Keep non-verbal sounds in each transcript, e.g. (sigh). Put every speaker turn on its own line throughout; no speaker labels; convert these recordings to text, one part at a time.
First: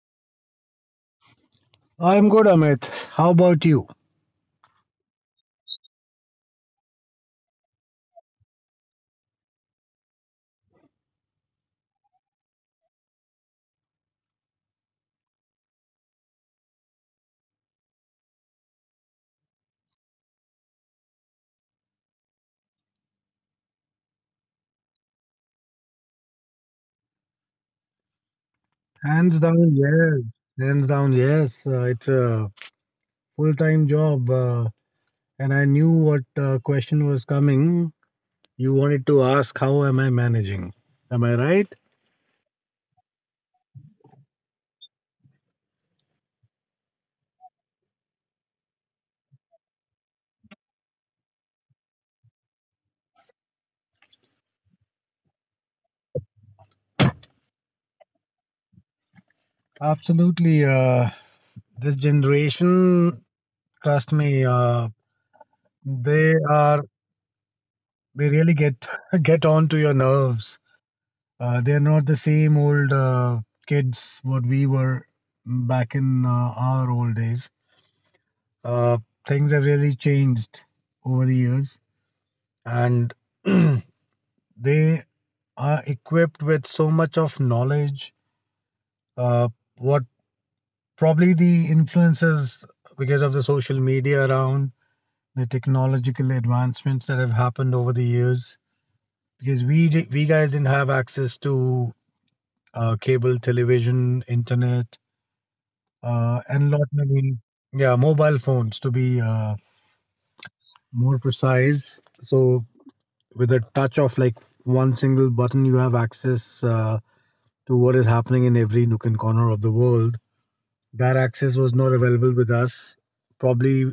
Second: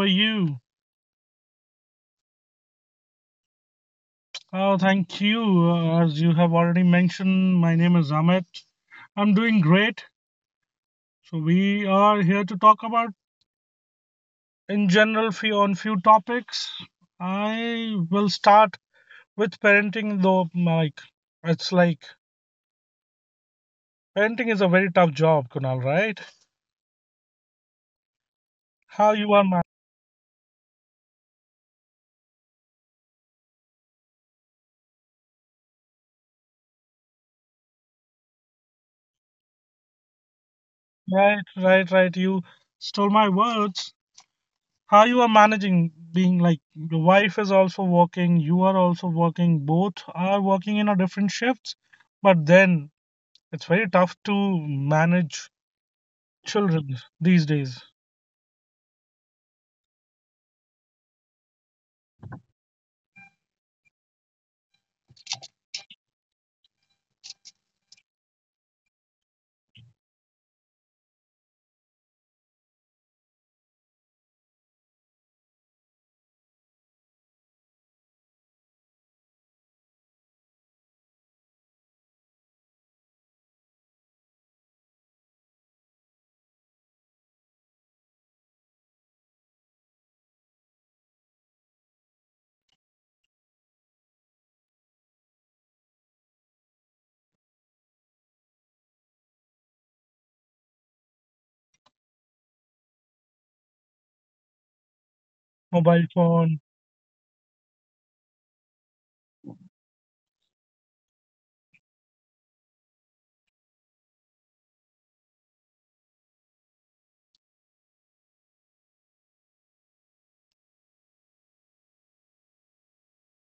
are you?
I'm good, Amit. How about you?
Oh, thank you. As you have already mentioned, my name is Amit. I'm doing great. So we are here to talk about, in general, few topics. I will start with parenting, though. Like, it's like Parenting is a very tough job, Kunal. Right? How
Hands
you are,
down,
man?
yes. Hands down, yes. It's a full-time job, and I knew what question was coming. You wanted to ask, how am I managing? Am I right?
Right, right, right. You stole my words. How you are managing, being like your wife is also working, you are also working, both are working in a different shifts, but then it's very tough to manage children these days.
Absolutely. This generation, trust me, they are they really get (laughs) get on to your nerves. They're not the same old kids what we were back in our old days. Uh, Things have really changed over the years, and (clears throat) they are equipped with so much of knowledge. Uh, what probably the influences because of the social media around the technological advancements that have happened over the years. Because we guys didn't have access to cable television, internet,
Mobile
and lot
phone.
many yeah mobile phones to be more precise, so with a touch of like one single button you have access to what is happening in every nook and corner of the world. That access was not available with us, probably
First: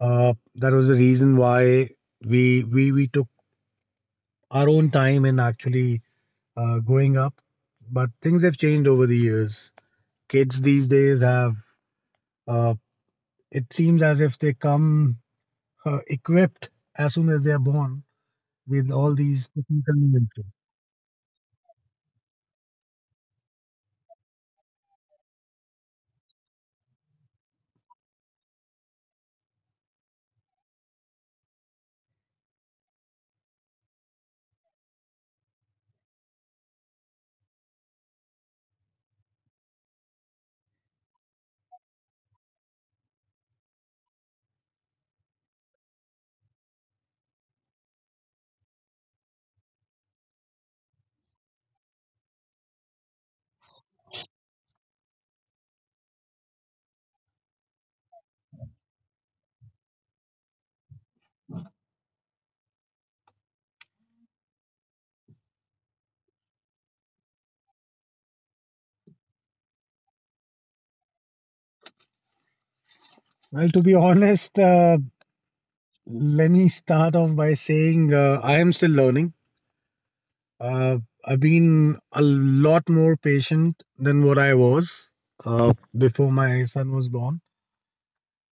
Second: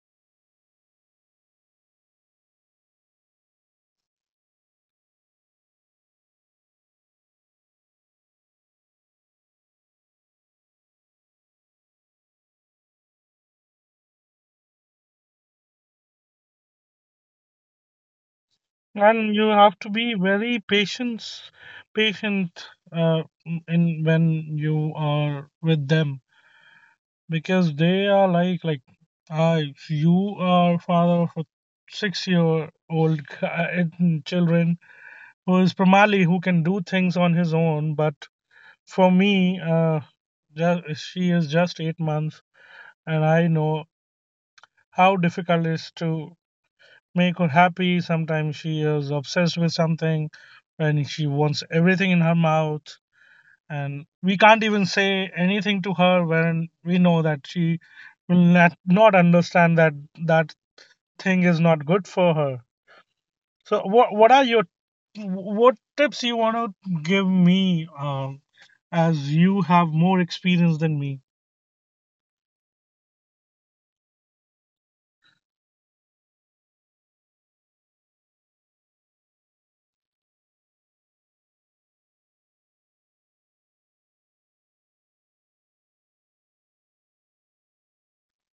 that was the reason why we took our own time in actually growing up. But things have changed over the years. Kids these days have uh, it seems as if they come equipped as soon as they are born with all
And you
these technical
have to be
inconveniences.
very patience patient, uh, in when you are with them, because they are like, I, you are father of a 6 year old children, who is Pramali, who can do things on his own. But for me, she is just 8 months, and I know how difficult it is to make her happy. Sometimes she is obsessed with something, and she wants everything in her mouth, and we can't even say anything to her when we know that she will not understand that that thing is not good for her. So what are your what tips you want to give me, as you have more experience than me?
Well, to be honest, let me start off by saying I am still learning. Uh, I've been a lot more patient than what I was before my son was born,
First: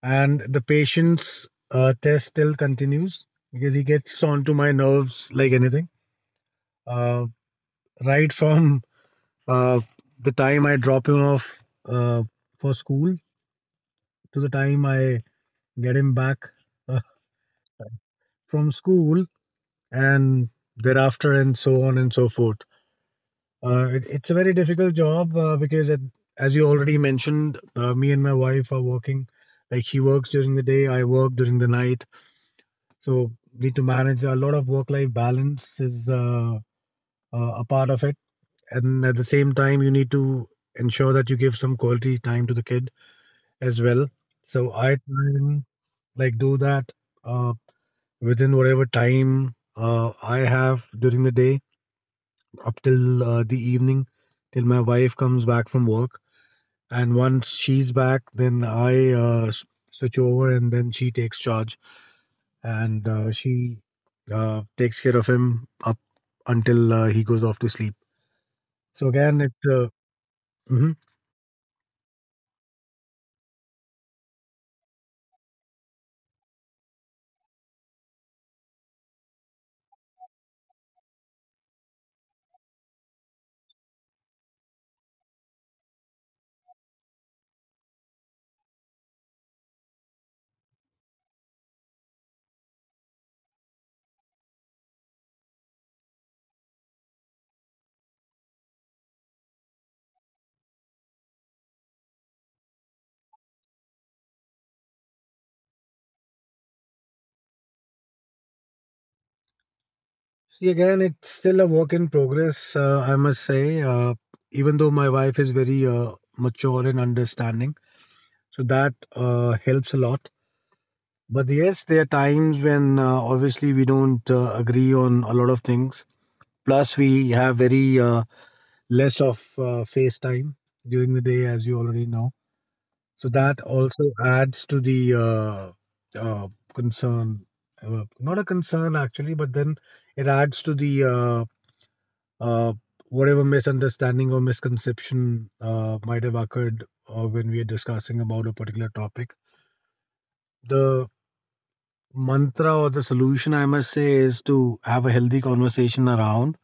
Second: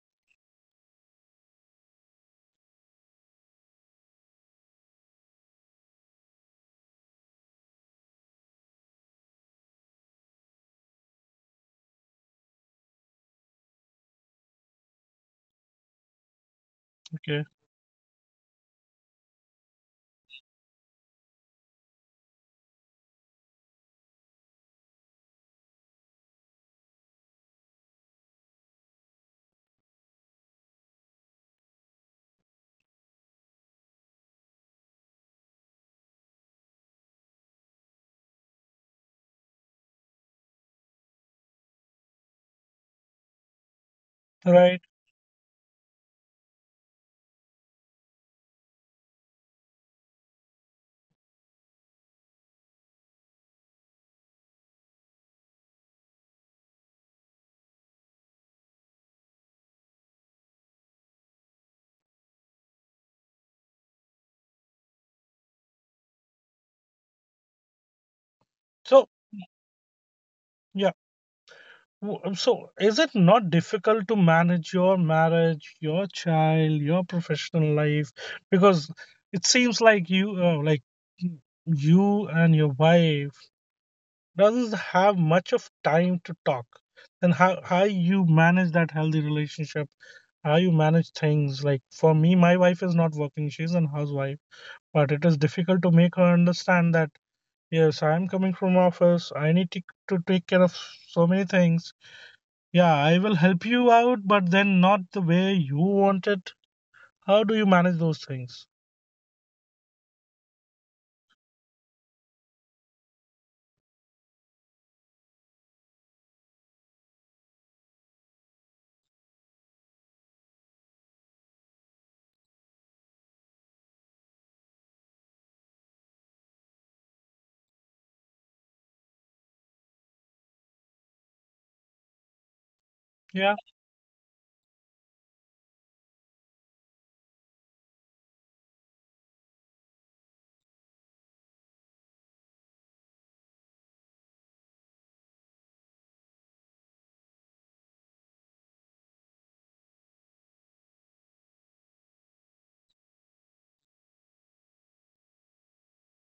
and the patience test still continues because he gets onto my nerves like anything. Uh, right from uh, the time I drop him off uh, for school to the time I get him back uh,
Okay,
from school and thereafter and so on and so forth. It's a very difficult job because as you already mentioned, me and my wife are working. Like, she works during the day, I work during the night, so need to manage a lot of work life balance is a part of it. And at the same time you need to ensure that you give some quality time to the kid as well. So
right.
I try and like do that uh, within whatever time I have during the day up till the evening, till my wife comes back from work. And once she's back, then I switch over and then she takes charge, and she takes care of him up until he goes off to sleep. So
So
again, it
yeah,
mhm.
so is it not difficult to manage your marriage, your child, your professional life? Because it seems like you and your wife doesn't have much of time to talk. And how you manage that healthy relationship, how you manage things? Like, for me, my wife is not working, she's a housewife, but it is difficult to make her understand that yes, I'm coming from office, I need to take care of so many things. Yeah, I will help you out, but then not the way you want it. How do you manage those things?
See again, it's still a work in progress. I must say, even though my wife is very mature and understanding, so that helps a lot. But yes, there are times when obviously we don't agree on a lot of things. Plus, we have very less of face time during the day, as you already know. So that
Yeah,
also adds to the concern. Not a concern actually, but then it adds to the uh, whatever misunderstanding or misconception might have occurred when we are discussing about a particular topic. The mantra or the solution, I must say, is to have a healthy conversation around.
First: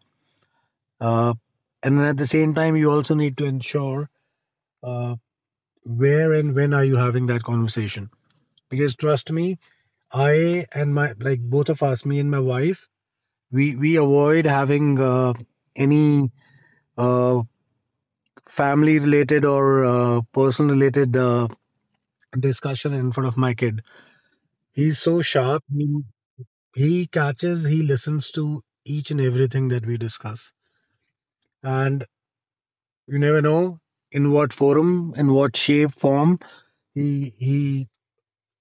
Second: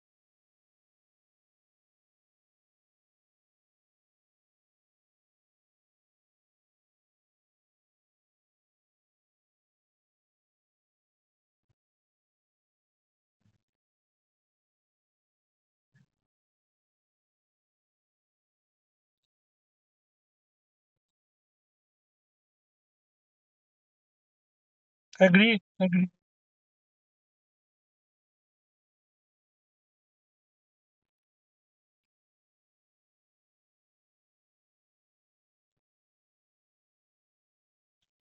uh, and then at the same time you also need to ensure uh, where and when are you having that conversation. Because trust me, I and my, both of us, me and my wife, we avoid having any uh, family related or person related discussion in front of my kid. He's so sharp,
agree, agree,
he catches, he listens to each and everything that we discuss. And you never know in what forum, in what shape, form, he he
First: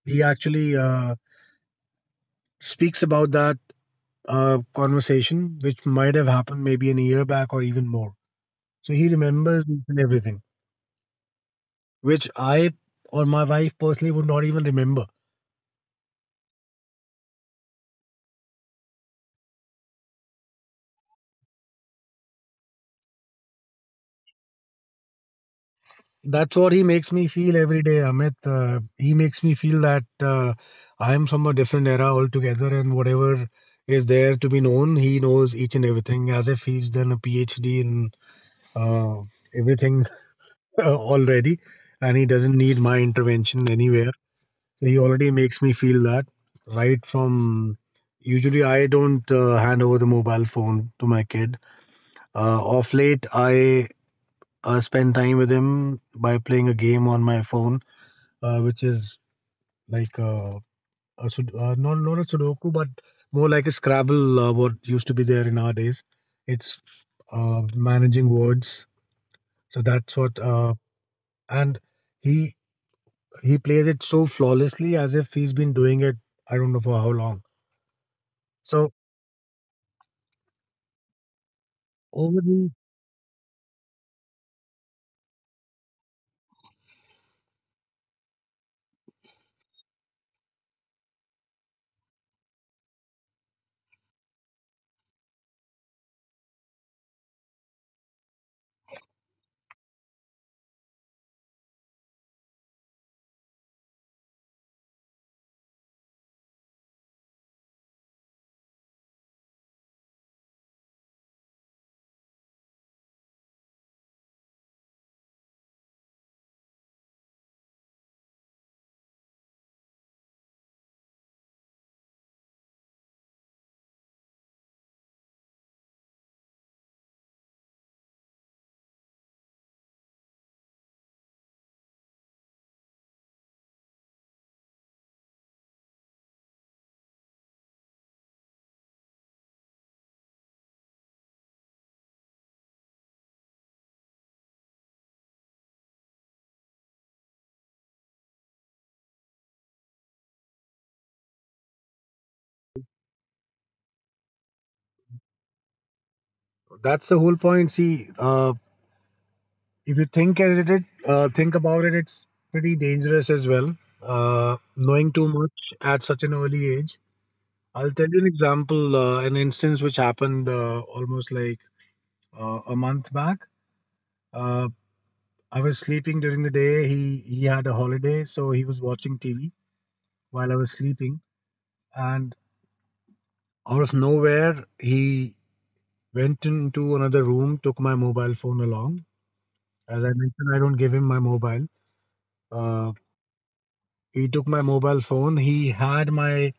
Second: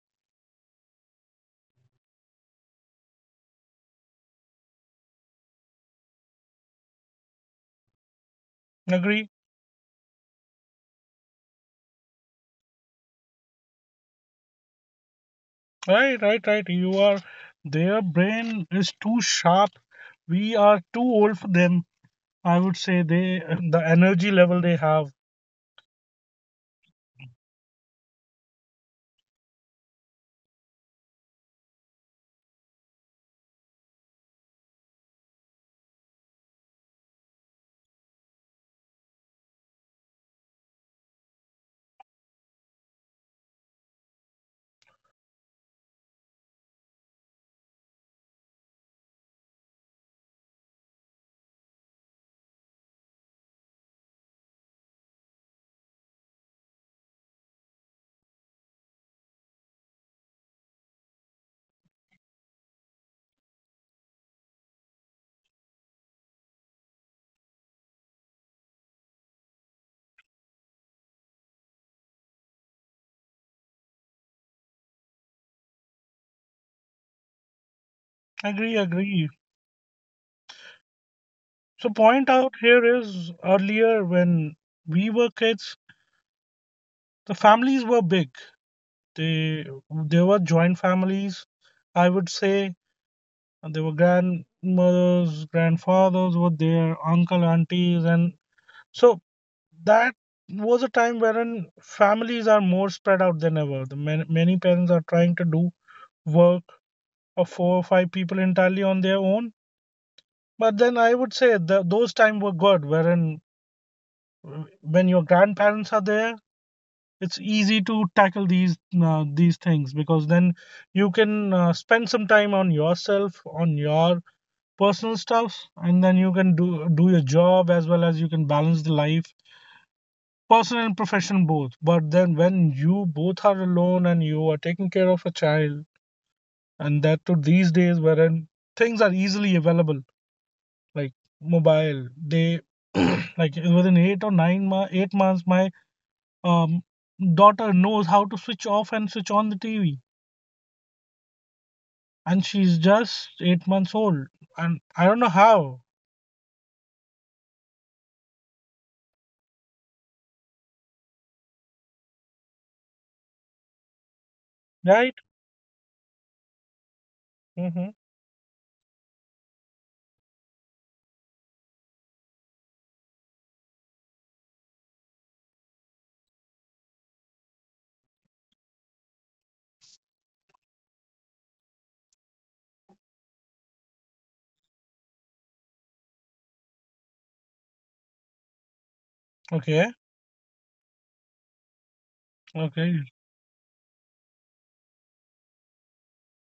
he actually speaks about that conversation, which might have happened maybe an year back or even more. So he
agree.
remembers each and everything, which I or my wife personally would not even remember.
Right, right, right. You, are their brain is too sharp. We are too old for them. I would say they, the energy level they have.
That's what he makes me feel every day, Amit. He makes me feel that I am from a different era altogether, and whatever is there to be known, he knows each and everything, as if he's done a PhD in uh, everything (laughs) already, and he doesn't need my intervention anywhere. So he already makes me feel that right from. Usually, I don't hand over the mobile phone to my kid. Of late, I spend time with him by playing a game on my phone, which is like uh, not a Sudoku, but more like a Scrabble. What used to be there in our days. It's managing words. So that's what. And he He plays it so flawlessly as if he's been doing it, I don't know for how long.
Agree,
So
agree. So point
over
out
the
here is, earlier when we were kids, the families were big. They they were joint families. I would say there were grandmothers, grandfathers were there, uncle, aunties, and so that was a time wherein families are more spread out than ever. The man, many parents are trying to do work of four or five people entirely on their own. But then I would say that those times were good, wherein, when your grandparents are there, it's easy to tackle these things, because then you can spend some time on yourself, on your personal stuff, and then you can do your job, as well as you can balance the life, personal and professional, both. But then when you both are alone and you are taking care of a child, and that to these days wherein things are easily available, like mobile, they, (clears throat) like within eight or nine ma- 8 months my um daughter knows how to switch off and switch on the TV. And she's just 8 months old, and I don't know how.
That's the whole point. See, if you think at it, think about it, it's pretty dangerous as well.
Right.
Knowing too much at such an early age.
Mm-hmm.
I'll tell you an example, an instance which happened almost like a month back. Uh, I was sleeping during the day. He had a holiday, so he was watching TV while I was sleeping, and out of nowhere, he went into another room, took my mobile phone along.
Okay.
As I mentioned, I don't give him my mobile. Uh,
Okay.
he took my mobile phone. He had my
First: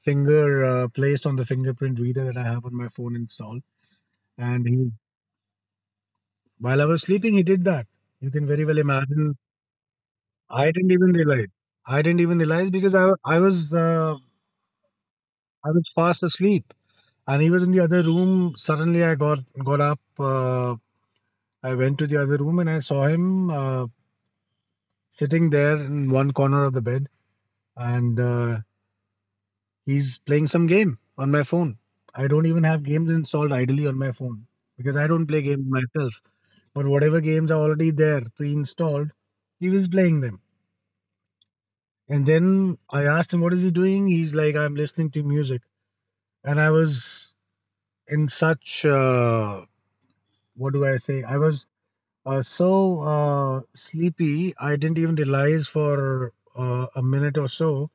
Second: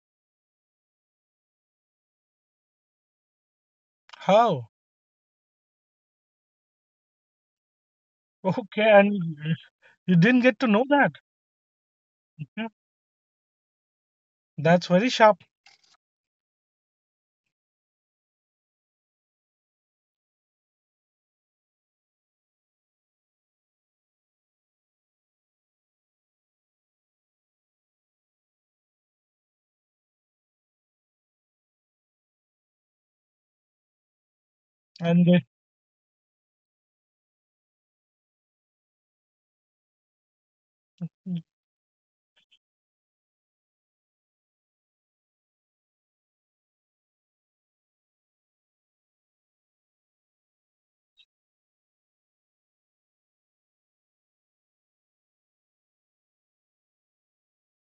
finger placed on the fingerprint reader that I have on my phone installed. And
How?
he, while I was sleeping, he did that. You can
(laughs)
very well
Okay, and
imagine.
you didn't get
I
to know
didn't even
that?
realize. I didn't even realize
Yeah.
because
That's very sharp.
I was fast asleep. And he was in the other room. Suddenly, I got up. I went to the other room and I saw him sitting there in one corner of the bed. And he's playing some game on my phone. I don't even have games installed idly on my phone because I don't
And
play
they.
games myself. But whatever games are already there pre-installed, he was playing them. And then I asked him, "What is he doing?" He's like, "I'm listening to music." And I was in such what do I say? I was so sleepy. I didn't even realize for a minute or so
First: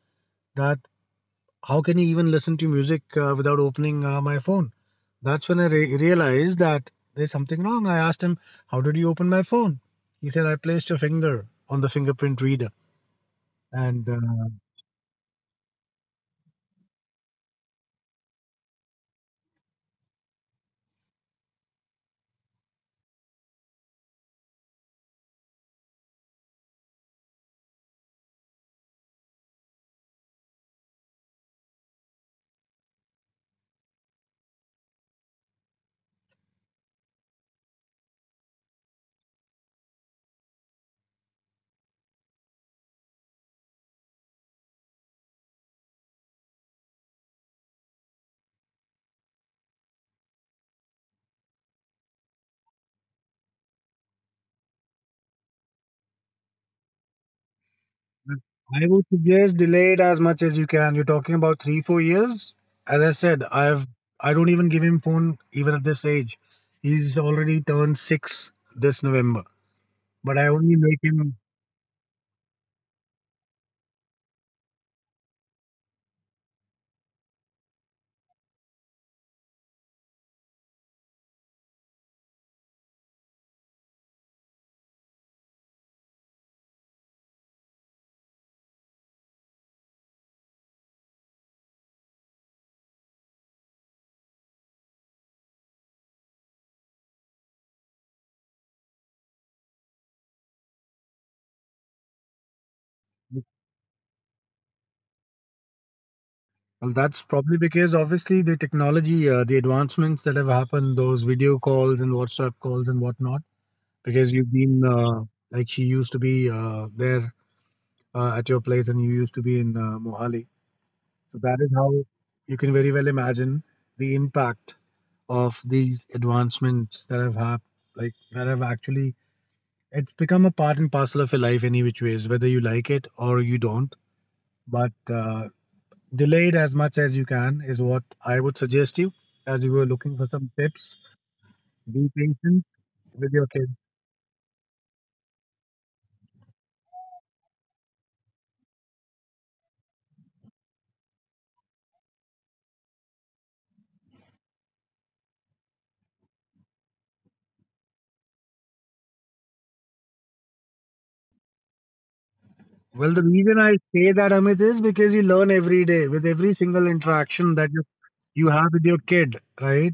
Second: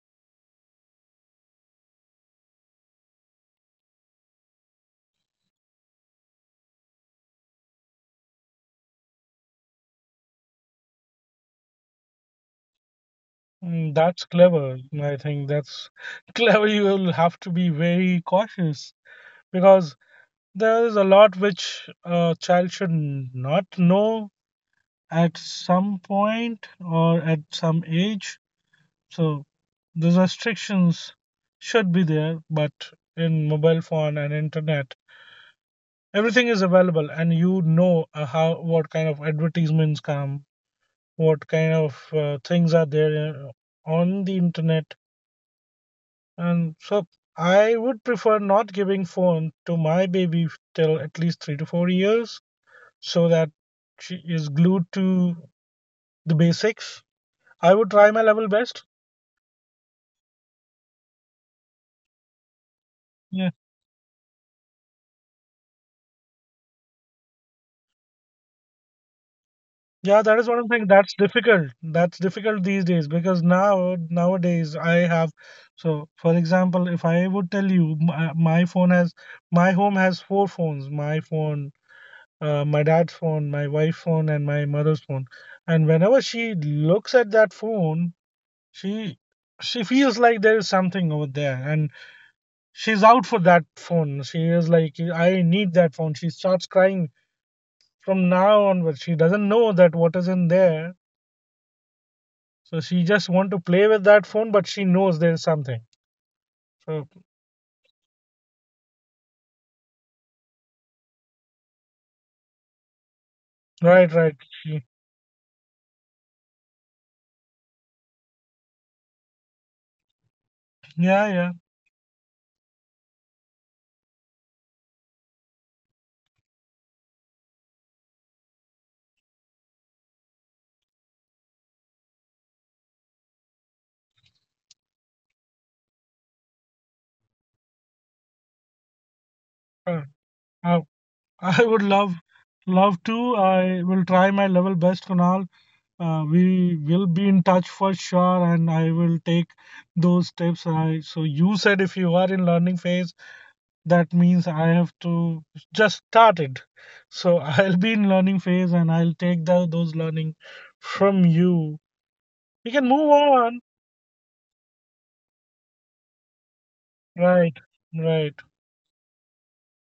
that how can you even listen to music without opening my phone? That's when I realized that there's something wrong. I asked him, how did you open my phone? He said, I placed your finger on the fingerprint reader.
Mm,
And
that's clever. I think that's (laughs) clever. You will have to be very cautious, because there is a lot which a child should not know at some point or at some age. So these restrictions should be there, but in mobile phone and internet, everything is available, and you know, how, what kind of advertisements come, what kind of things are there on the internet. And so I would prefer not giving phone to my baby till at least 3 to 4 years, so that she is glued to the basics. I would try my level best.
I would suggest delay it as much as you can. You're talking about three, 4 years. As I said,
Yeah.
I don't even give him phone even at this age. He's already turned six this November.
Yeah, that
But
is
I
what I'm
only
saying.
make
That's
him.
difficult. That's difficult these days, because nowadays I have, so for example, if I would tell you, my phone has, my home has four phones: my phone, my dad's phone, my wife's phone, and my mother's phone. And whenever she looks at that phone, she she feels like there is something over there, and she's out for that phone. She is like, I need that phone. She starts crying. From now onwards, she doesn't know that what is in there, so she just want to play with that phone, but she knows there's something.
Well,
So,
that's probably because obviously the technology, the advancements that have happened, those video calls and WhatsApp calls and whatnot,
right,
because
right,
you've been like she used to be there at your place and you used to be in Mohali.
yeah,
So
yeah.
that is how you can very well imagine the impact of these advancements that have like that have actually it's become a part and parcel of your life any which ways, whether you like it or you don't. But delayed as much as you can is what I would suggest you, as you were
uh,
looking for some
I,
tips.
I would
Be
love
patient
love
with
to,
your kids.
I will try my level best, Kunal. We will be in touch for sure, and I will take those tips. So you said if you are in learning phase, that means I have to just start it. So (laughs) I'll be in learning phase, and I'll take those learning from you. We can move
Well, the reason
on.
I say that, Amit, is because you learn every day with every single interaction
Right,
that
right.
you have with your kid, right?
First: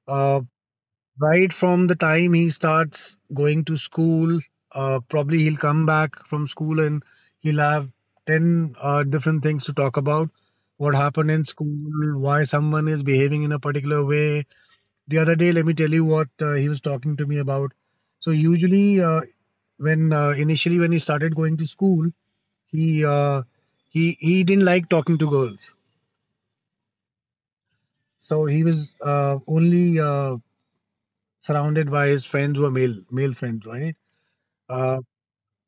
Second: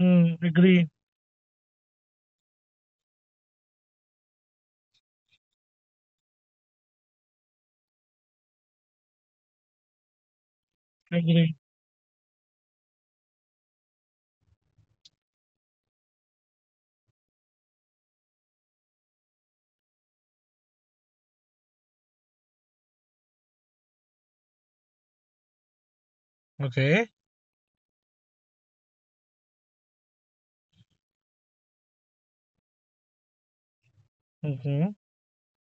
Hmm,
Uh,
agree,
right from the time he starts going to school, probably he'll come back from school and he'll have 10 different things to talk about. What happened in
agree.
school, why someone is behaving in a particular way, the other day let me tell you what he was talking to me about. So usually when initially when he started going to school, he uh, he didn't like talking to girls.
Okay.
So he was only surrounded by his friends who are male friends, right?
Mm-hmm.
uh,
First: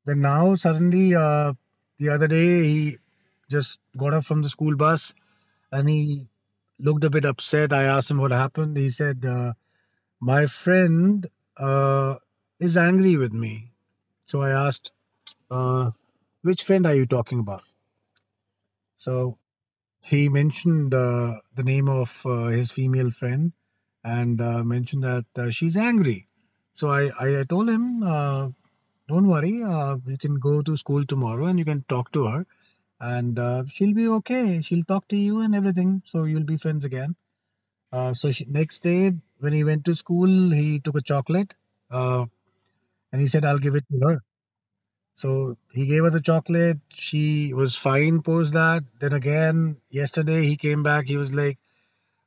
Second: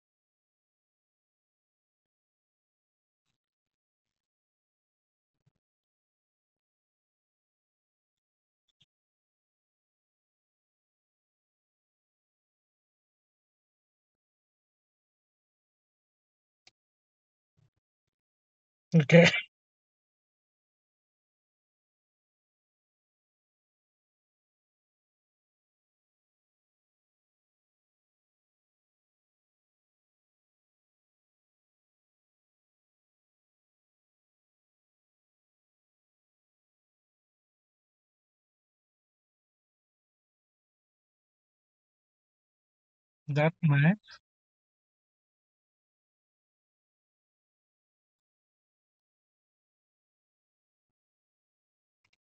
then now suddenly the other day he just got off from the school bus and he looked a bit upset. I asked him what happened. He said, my friend uh, is angry with me. So I asked, uh, which friend are you talking about?
Okay.
So
(laughs)
he mentioned the name of his female friend and mentioned that she's angry. So I told him, don't worry, you can go to school tomorrow and you can talk to her and she'll be okay. She'll talk to you and everything. So you'll be friends again. So next day, when he went to school, he took a chocolate uh, and he said,
That
I'll give it
nice.
to her. So he gave her the chocolate. She was fine post that. Then again, yesterday he came back. He was like,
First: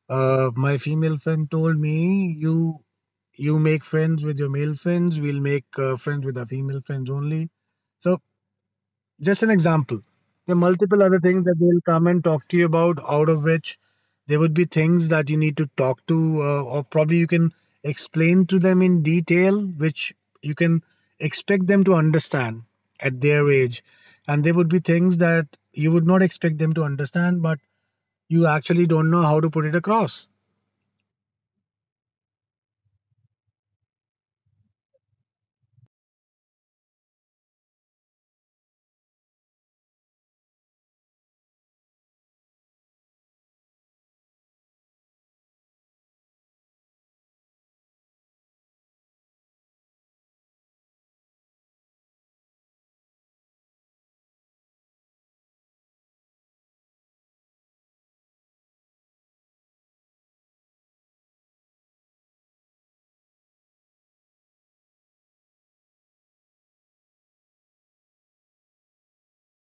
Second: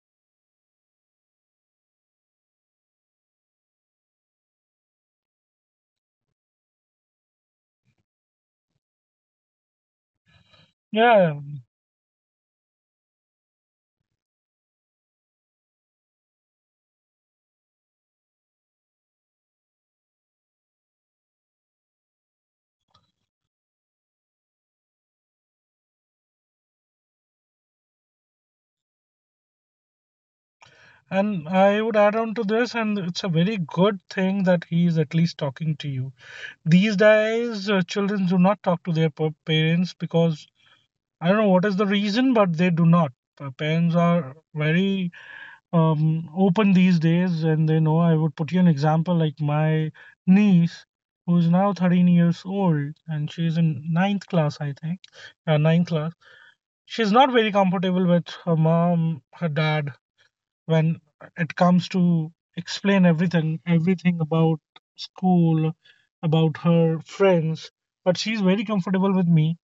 my female friend told me you make friends with your male friends. We'll make friends with our female friends only. So just an example. There are multiple other
Yeah.
things that they'll come and talk to you about, out of which there would be things that you need to talk to, or probably you can explain to them in detail, which you can expect them to understand at their age. And there would be things that you would not expect them to understand, but you actually don't know how to put it across.
And I would add on to this, and it's a very good thing that he is at least talking to you. These days, children do not talk to their parents, because I don't know what is the reason, but they do not. Parents are very open these days, and they know. I would put you an example, like my niece, who is now 13 years old and she's in ninth class, I think, ninth class. She's not very comfortable with her mom, her dad, when it comes to explain everything, everything about school, about her friends, but she's very comfortable with me.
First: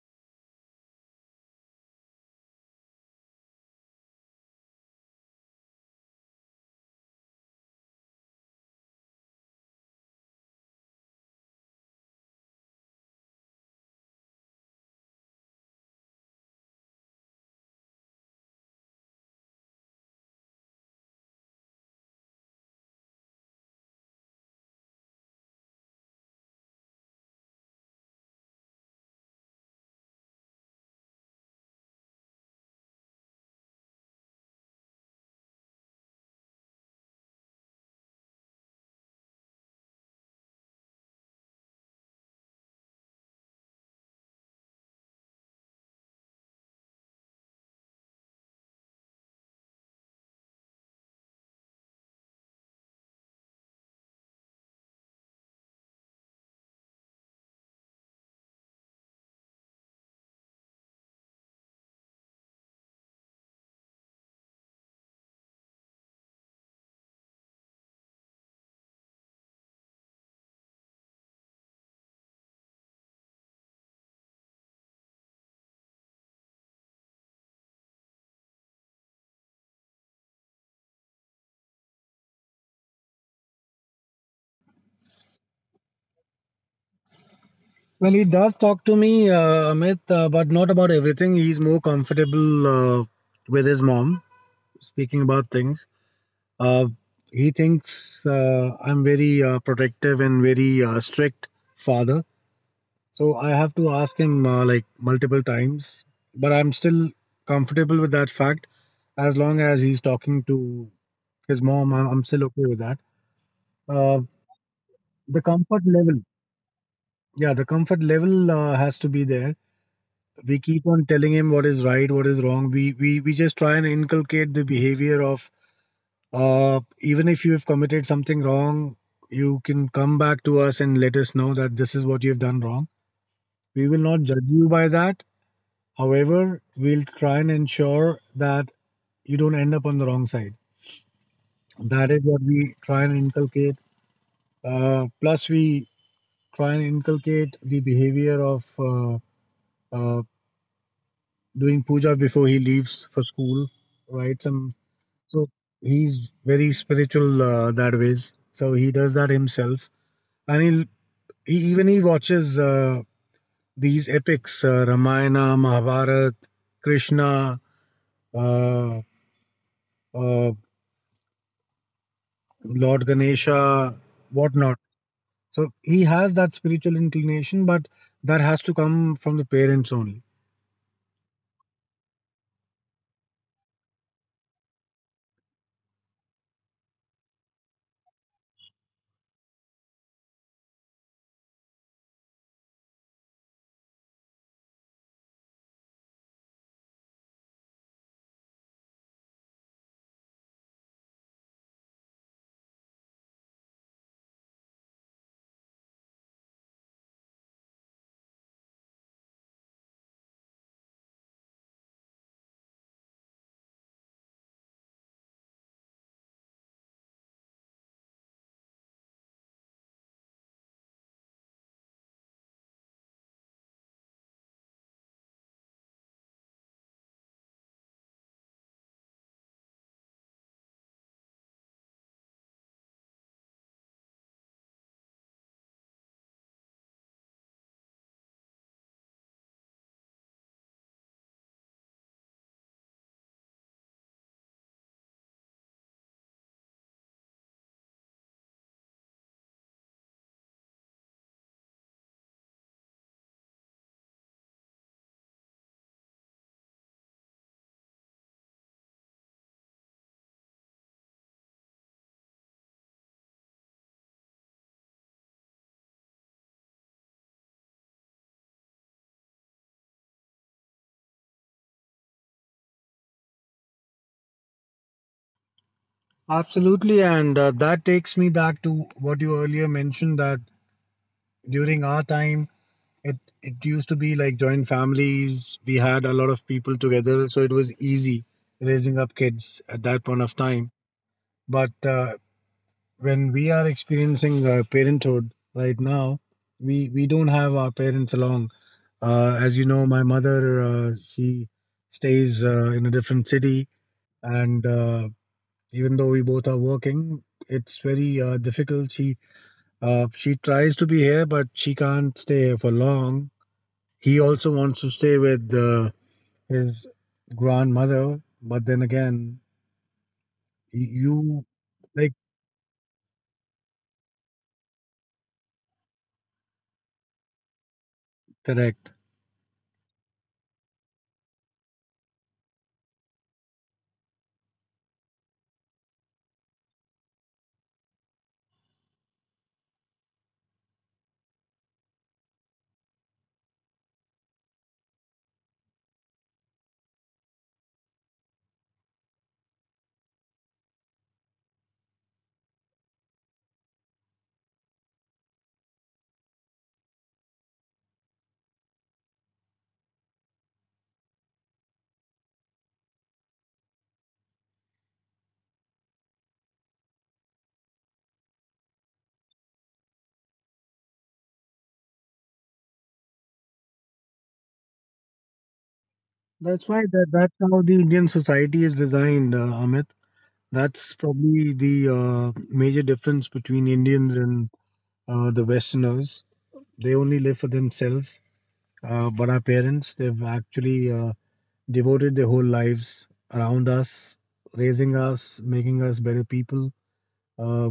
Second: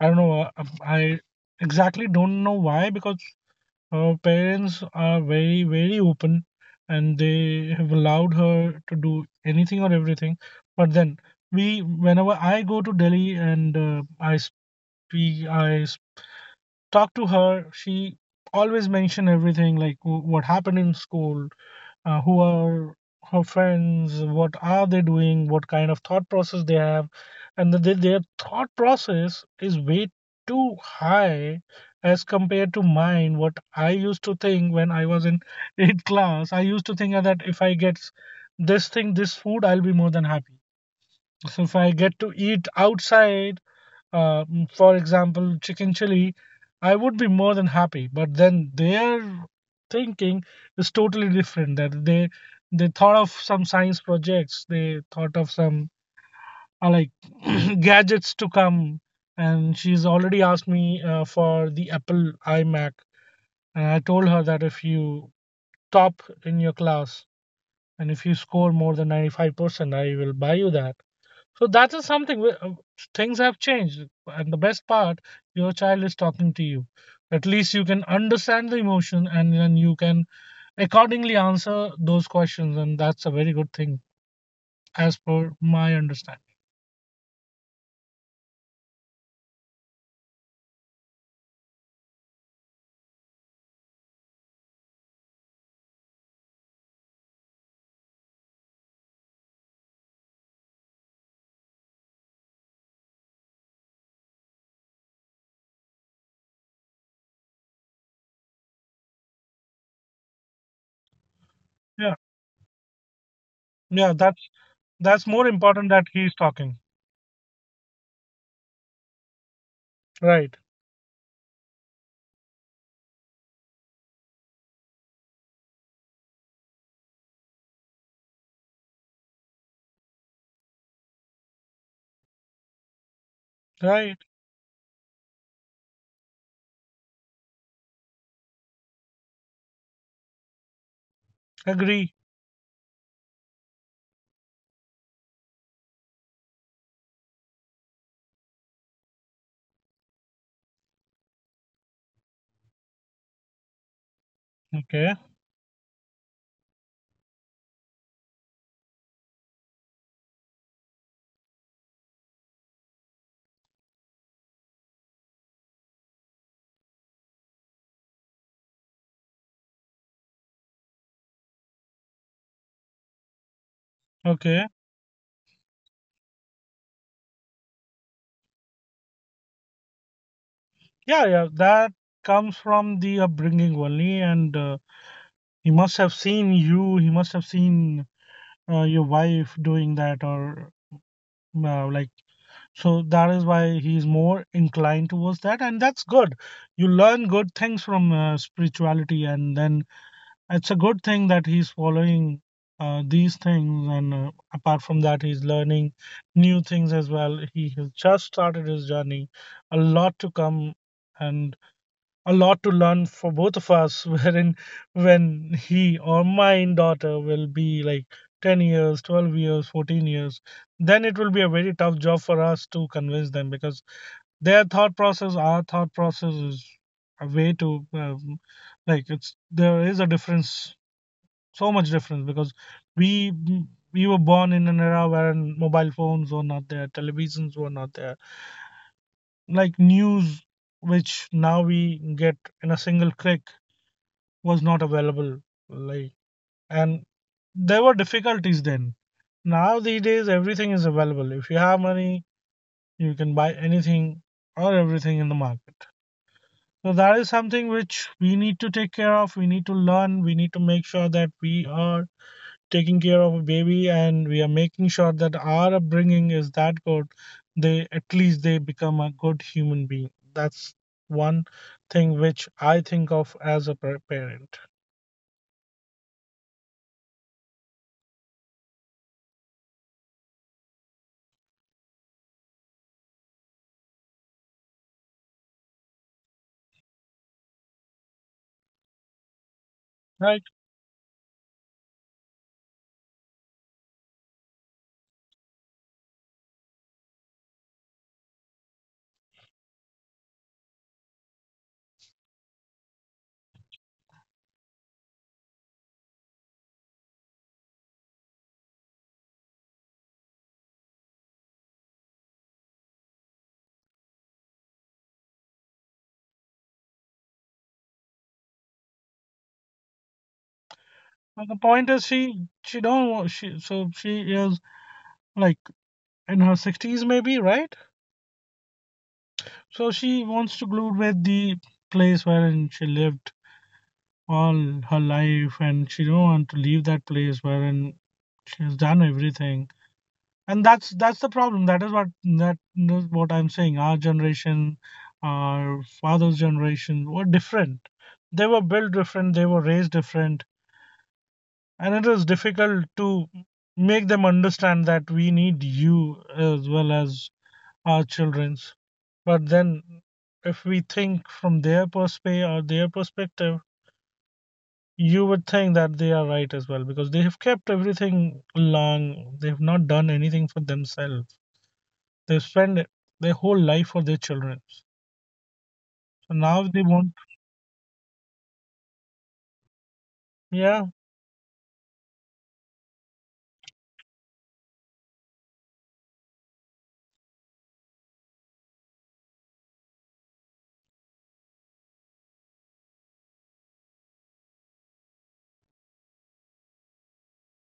I don't know, I exactly don't know why, because her parents are very, very open, and they have allowed her to do anything or everything. But then, whenever I go to Delhi and I speak, talk to her, she always mention everything, like what happened in school, who are her friends, what are they doing, what kind of thought process they have. And that they, their thought process is way too high as compared to mine. What I used to think when I was in (laughs) 8th class, I used to think that if I get this thing, this food, I'll be more than happy. So if I get to eat outside, for example, chicken chili, I would be more than happy. But then their thinking is totally different. That they thought of some science projects. They thought of some uh, like (clears throat) gadgets to come. And she's already asked me for the Apple iMac. And I told her that if you top in your class, and if you score more than 95%, I will buy you that. So that is something where things have changed. And the best part, your child is talking to you. At least you can understand the emotion, and then you can accordingly answer those questions. And that's a very good thing, as per my understanding.
Well, he does talk to me, Amit, but not about everything. He's more comfortable uh, with his mom speaking about things. Uh, he thinks I'm very protective and very strict father. So I have to ask him like multiple times, but I'm still comfortable with that fact as long as he's talking to his mom.
Yeah.
I'm still okay with that.
Yeah,
Uh,
that's
the
more
comfort
important, that
level,
he's talking.
yeah, the comfort level has to be there.
Right.
We keep on telling him what is right, what is wrong. We just try and inculcate the behavior of even if you've committed something wrong, you can come back to us and let us know that this is what you've done wrong. We will
Right.
not judge you by that. However, we'll try and ensure that you don't end up on the wrong side. That
Agree.
is what we try and inculcate. Plus, we try and inculcate the behavior of uh, doing puja before he leaves for school, right? Some
Okay.
so he's very spiritual that ways. So he does that himself, and even he watches these epics Ramayana, Mahabharata, Krishna, uh, uh, Lord Ganesha,
Okay.
whatnot. So he has that spiritual inclination, but that has to come from the parents only.
Yeah. Yeah, that comes from the upbringing only. And he must have seen you. He must have seen your wife doing that. Or now, like, so that is why he's more inclined towards that, and that's good. You learn good things from spirituality, and then it's a good thing that he's following these things. And apart from that, he's learning new things as well. He has just started his journey, a lot to come, and a lot to learn for both of us, (laughs) wherein when he or my daughter will be like 10 years, 12 years, 14 years, then it will be a very tough job for us to convince them, because their thought process, our thought process is a way to, it's, there is a difference, so much difference, because we we were born in an era where mobile phones were not there, televisions were not there, like news, which now we get in a single click, was not available. Like, and there were difficulties then. Now these days everything is available. If you have money, you can buy anything or everything in the market. So that is something which we need to take care of, we need to learn, we need to make sure that we are taking care of a baby, and we are making sure that our upbringing is that good, they, at least they become a good human being. That's one thing which I think of as a parent.
Absolutely. And that takes me back to what you earlier mentioned that during our time, it used to be like joint families. We had a lot of people together. So it was easy raising up kids at that point of
Right.
time. But when we are experiencing parenthood right now, we don't have our parents along. As you know, my mother, she stays in a different city, and even though we both are working, it's very difficult. She tries to be here, but she can't stay here for long. He also wants to stay with his grandmother, but then again, you,
But the point is,
like,
she don't want, she so she is like in her sixties, maybe, right?
correct.
So she wants to glue with the place wherein she lived all her life, and she don't want to leave that place wherein she has done everything. And that's the problem. That is what I'm saying. Our generation, our father's generation were different. They were built different. They were raised different, and it is difficult to make them understand that we need you as well as our children's. But then, if we think from their perspective you would think that they are right as well, because they have kept everything long, they've not done anything for themselves. They spend their whole life for their children, so now
That's why
they
that,
want.
that's how the Indian society is designed, Amit.
Yeah.
That's probably the major difference between Indians and the Westerners. They only live for themselves. But our parents, they've actually devoted their whole lives around us, raising us, making us better people, uh,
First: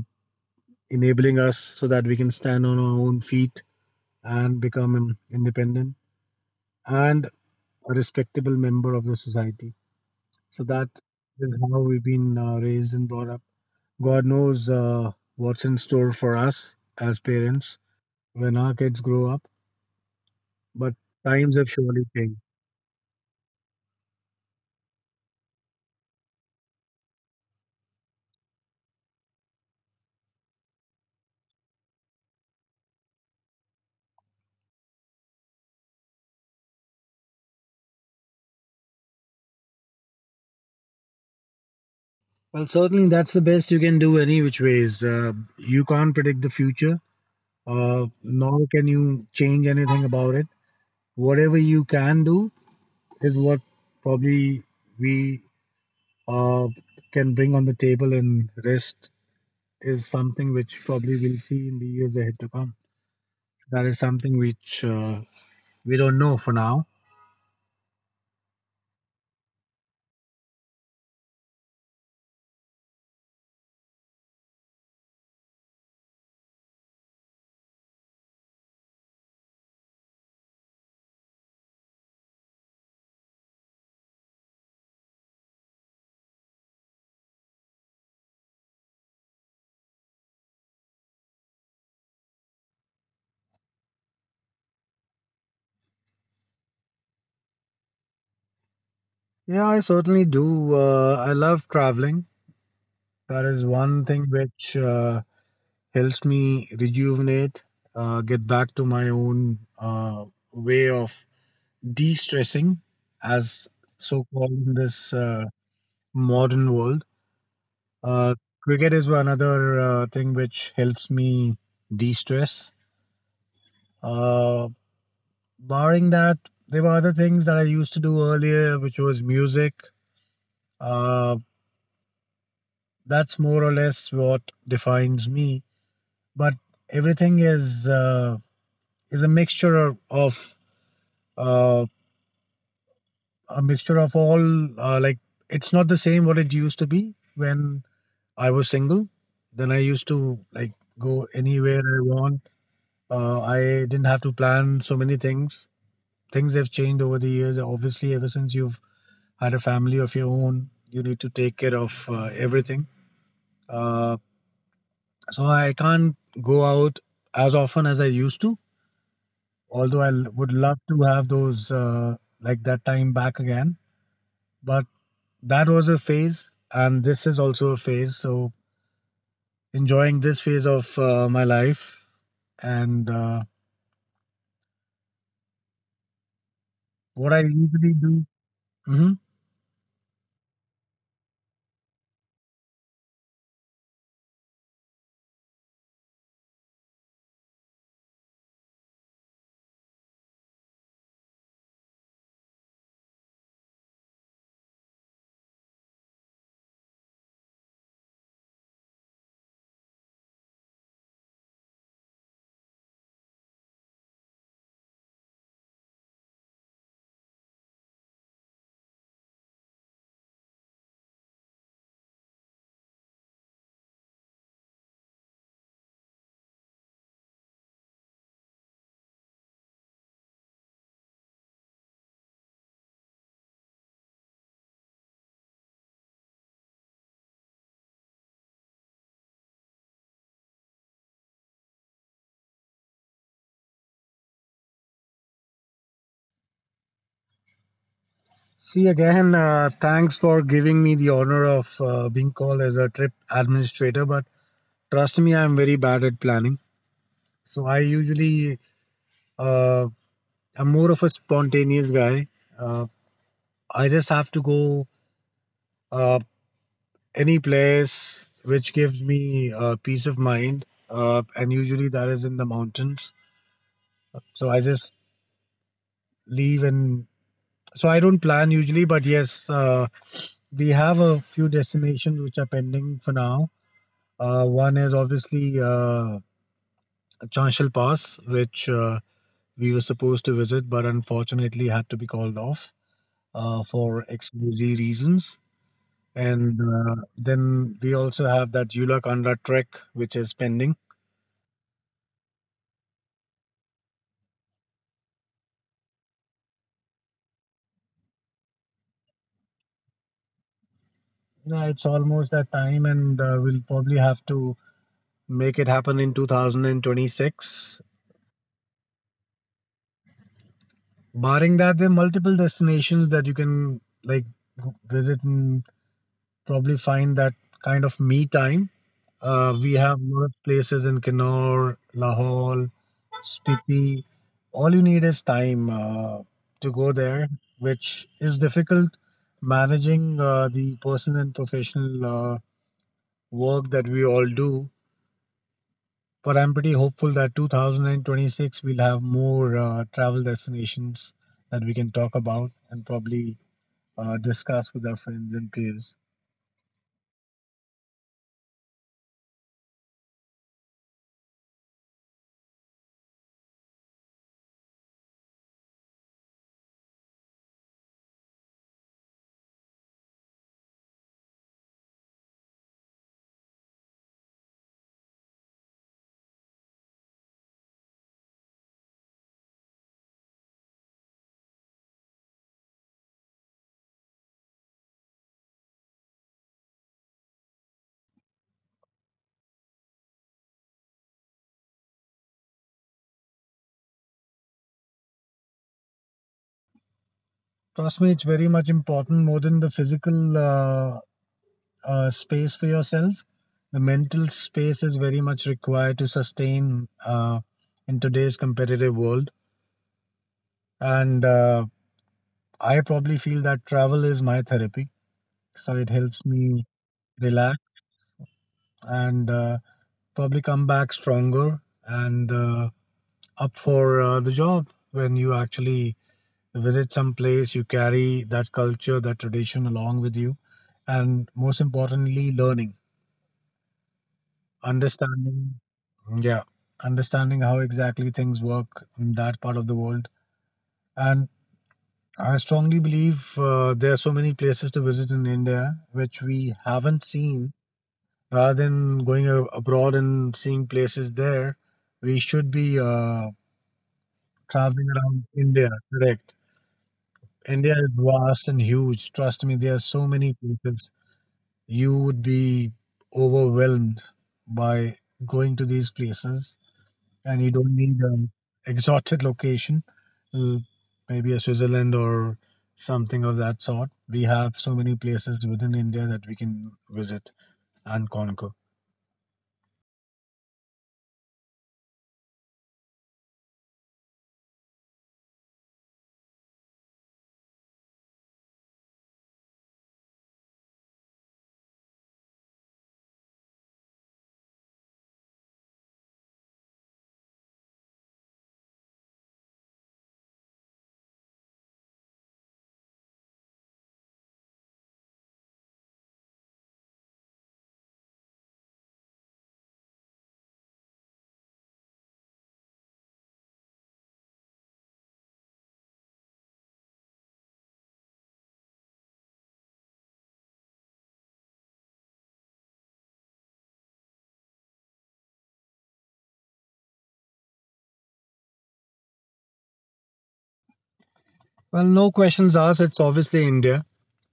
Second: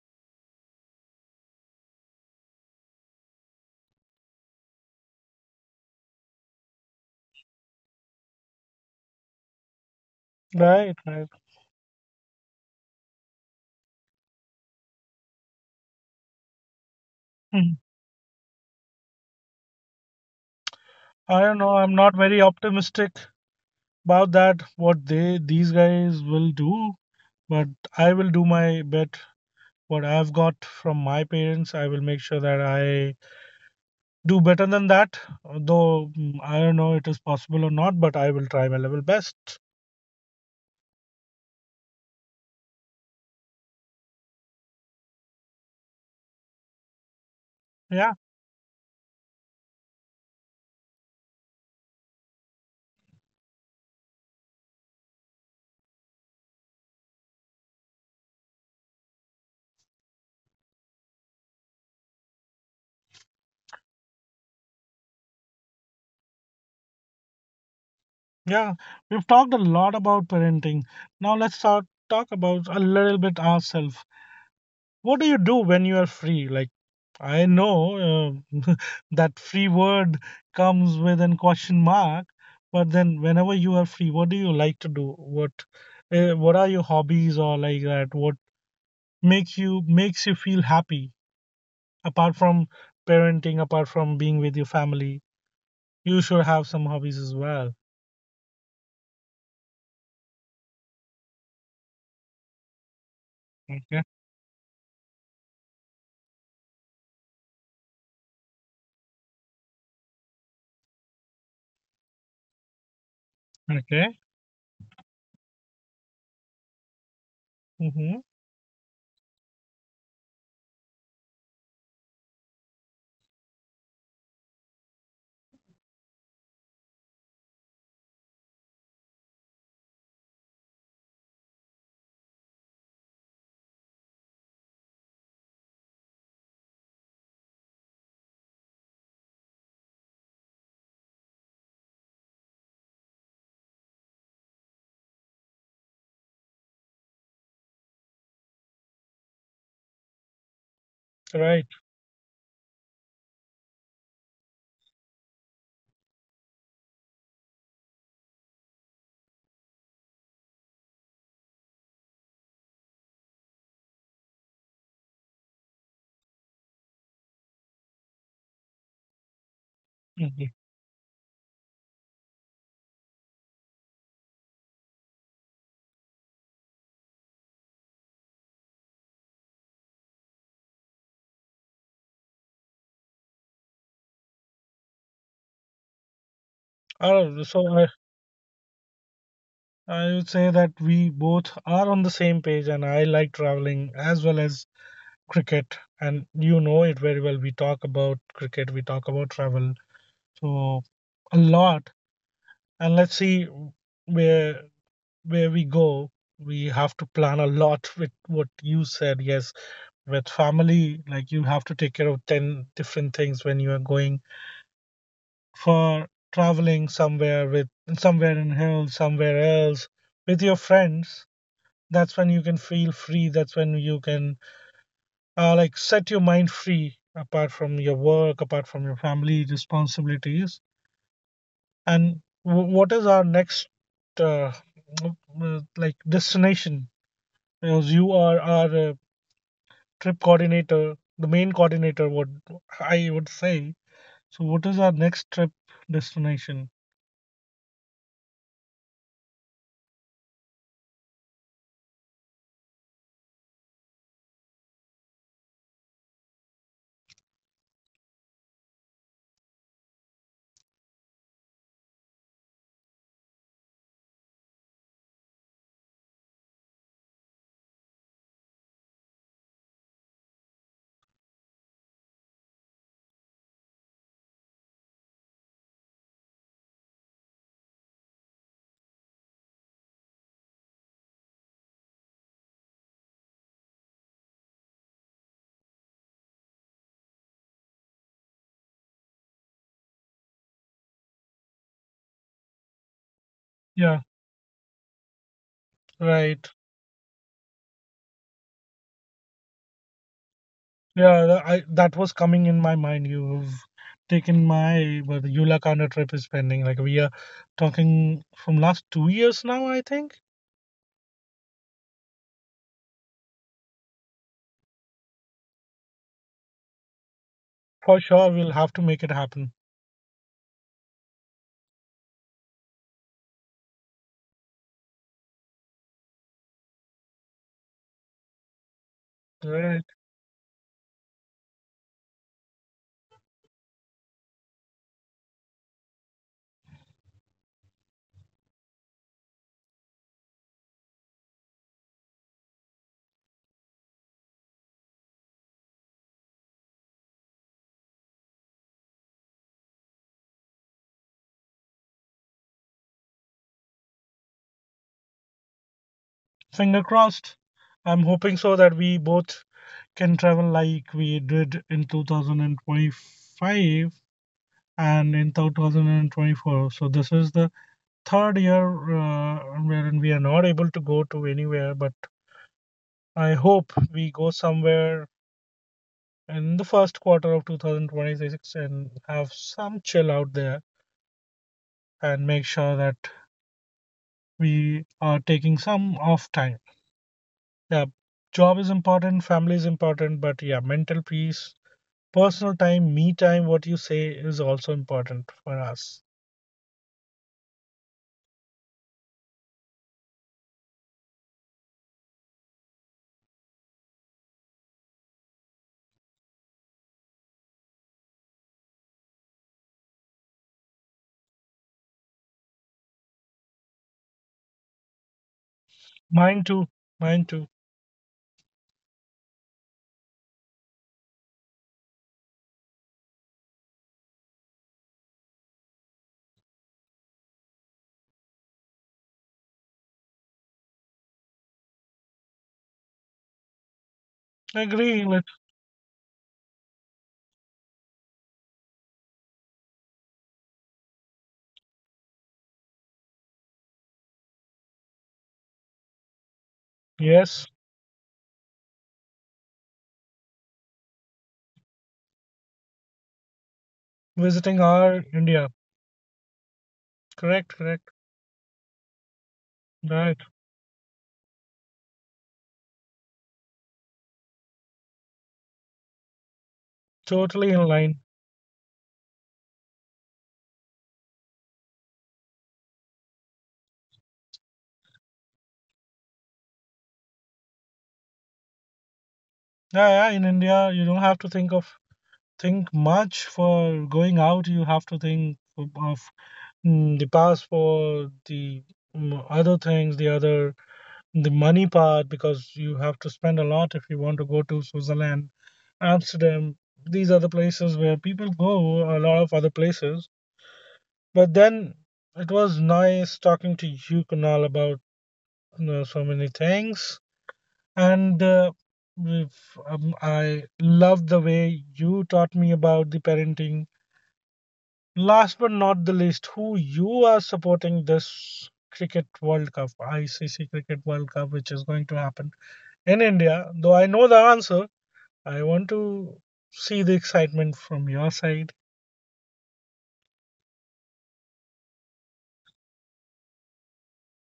enabling us so that we can stand on our own feet and become independent and a respectable member of the society. So that
Right, right.
is how we've been raised and brought up. God knows what's in store for us as
Hmm.
parents when our kids grow up, but
I
times
don't
have
know, I'm
surely
not
changed.
very optimistic about that, what they these guys will do. But I will do my bit. What I've got from my parents, I will make sure that I do better than that. Though I don't know it is possible or not, but I will try my level best.
Well, certainly that's the best you can do any which ways. You can't predict the future,
Yeah,
nor can you change anything about it. Whatever you can do is what probably we uh, can bring on the table, and rest is something which probably we'll see in the years ahead to come. That is something which we don't know for now.
yeah. We've talked a lot about parenting. Now let's start talk about a little bit ourselves. What do you do when you are free? Like, I know uh, (laughs) that free word comes with an question mark, but then whenever you are free, what do you like to do? What are your hobbies or like that? What makes you feel happy apart from parenting, apart from being with your family? You should have some hobbies as well.
Yeah, I certainly do. I love traveling. That is one
Okay.
thing which helps me rejuvenate, get back to my own way of de stressing, as so
Okay.
called in this modern world.
Mm-hmm.
Uh, cricket is one another thing which helps me de stress. Uh, barring that, there were other things that I used to do earlier, which was music. Uh, that's more or less what defines me. But everything is a mixture of uh, a mixture of all. Like, it's not the same what it used to be when I was single. Then I used to like go
Right.
anywhere I want. I didn't have to plan so many things. Things have changed over the years. Obviously, ever since you've had a family of your own, you need to take care of everything. Uh, So I can't go out as often as I used to, although I would
Mhm.
love to have those, like that time back again. But that was a phase, and this is also a phase. So enjoying this phase of my life. And what I
Oh, so
usually
I
do. Hmm.
I would say that we both are on the same page, and I like traveling as well as cricket. And you know it very well, we talk about cricket, we talk about travel, so, a lot. And let's see where we go. We have to plan a lot. With what you said, yes, with family, like you have to take care of 10 different things when you are going for traveling somewhere, with somewhere in hills, somewhere else with your friends. That's when you can feel free, that's when you can like set your mind free, apart from your work, apart from your family responsibilities. And what is our next uh, like destination? Because you are our trip coordinator, the main coordinator, what I would say. So what is our next trip destination?
See, again, thanks for giving me the honor of being called as a trip administrator. But trust me, I'm very bad at planning. So uh, I'm more of a spontaneous guy. Uh, I just have to go uh, any place which gives me peace of mind, and usually that is in the mountains. So I just leave and so I don't plan usually, but yes, we have a few destinations which are pending for now. One is obviously Chanshal Pass, which we were supposed to visit, but unfortunately had to be called off for
Yeah.
XYZ reasons.
Right.
And then we also have that Eulaconda trek, which is pending.
Yeah, that was coming in my mind, you've taken my. But the yulakanda trip is pending, like we are talking from last 2 years now, I think.
Yeah, it's almost that time, and we'll probably have to make it happen in 2026.
For sure, we'll have to make it happen.
Barring that, there are multiple destinations that you can like visit and probably find that kind of me time. We
Right.
have a lot of places in Kinnaur, Lahore, Spiti. All you need is time to go there, which is difficult managing the personal and professional uh, work that we all do. But I'm pretty hopeful that 2026 we'll have more travel destinations that we can talk about and probably discuss with our friends and peers.
Finger crossed. I'm hoping so, that we both can travel like we did in 2025 and in 2024. So this is the third year wherein we are not able to go to anywhere, but I hope we go somewhere in the first quarter of 2026 and have some chill out there, and make sure that we are taking some off time. Yeah, job is important, family is important, but yeah, mental peace, personal time, me time, what you say, is also important for us.
Trust me, it's very much important more than the physical space for yourself. The mental space is very much required to sustain in today's competitive world. And I probably feel that travel is my therapy. So it helps
Mine
me
too, mine too.
relax and probably come back stronger and up for the job. When you actually visit some place, you carry that culture, that tradition along with you, and most importantly, learning,
Agree with.
understanding, yeah, understanding how exactly things work in that part of the world. And I strongly believe there are so many places to visit in India which we haven't
Yes,
seen. Rather than going abroad and seeing places there, we should be
visiting
traveling
our
around
India.
India. Correct.
Correct,
India is
correct.
vast and huge. Trust me, there are so
Right,
many places. You would be overwhelmed by going to these places. And you
totally in
don't need
line.
an exotic location, l- maybe a Switzerland or something of that sort. We have so many places within India that we can visit and conquer.
Yeah, yeah, in India, you don't have to think of, think much for going out. You have to think of, the passport, the other things, the other, the money part, because you have to spend a lot if you want to go to Switzerland, Amsterdam. These are the places where people go, a lot of other places. But then, it was nice talking to you, Kunal, about, you know, so many things. And we've- I love the way you taught me about the parenting. Last but not the least, who you are supporting this Cricket World Cup, ICC Cricket World Cup, which is going to happen in India, though I know the answer, I want to see the excitement from your side.
Well, no questions asked. It's obviously India.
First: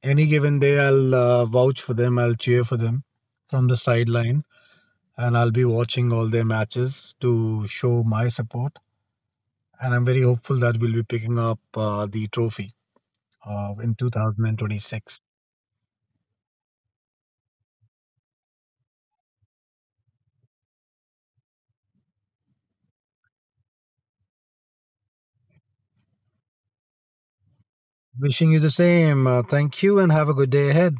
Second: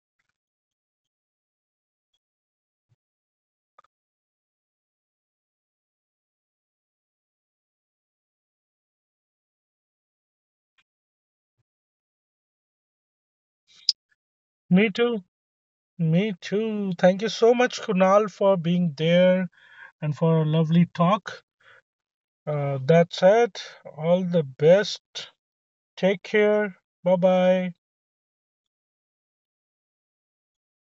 Any given day, I'll vouch for them. I'll cheer for them from the sideline, and I'll be watching all their matches to show my support. And I'm very hopeful that we'll be picking up the trophy in
Me
2026.
too. Me too. Thank you so much, Kunal, for being there and for a lovely talk. That's it. All the best. Take care. Bye bye.
Wishing you the same. Thank you and have a good day ahead.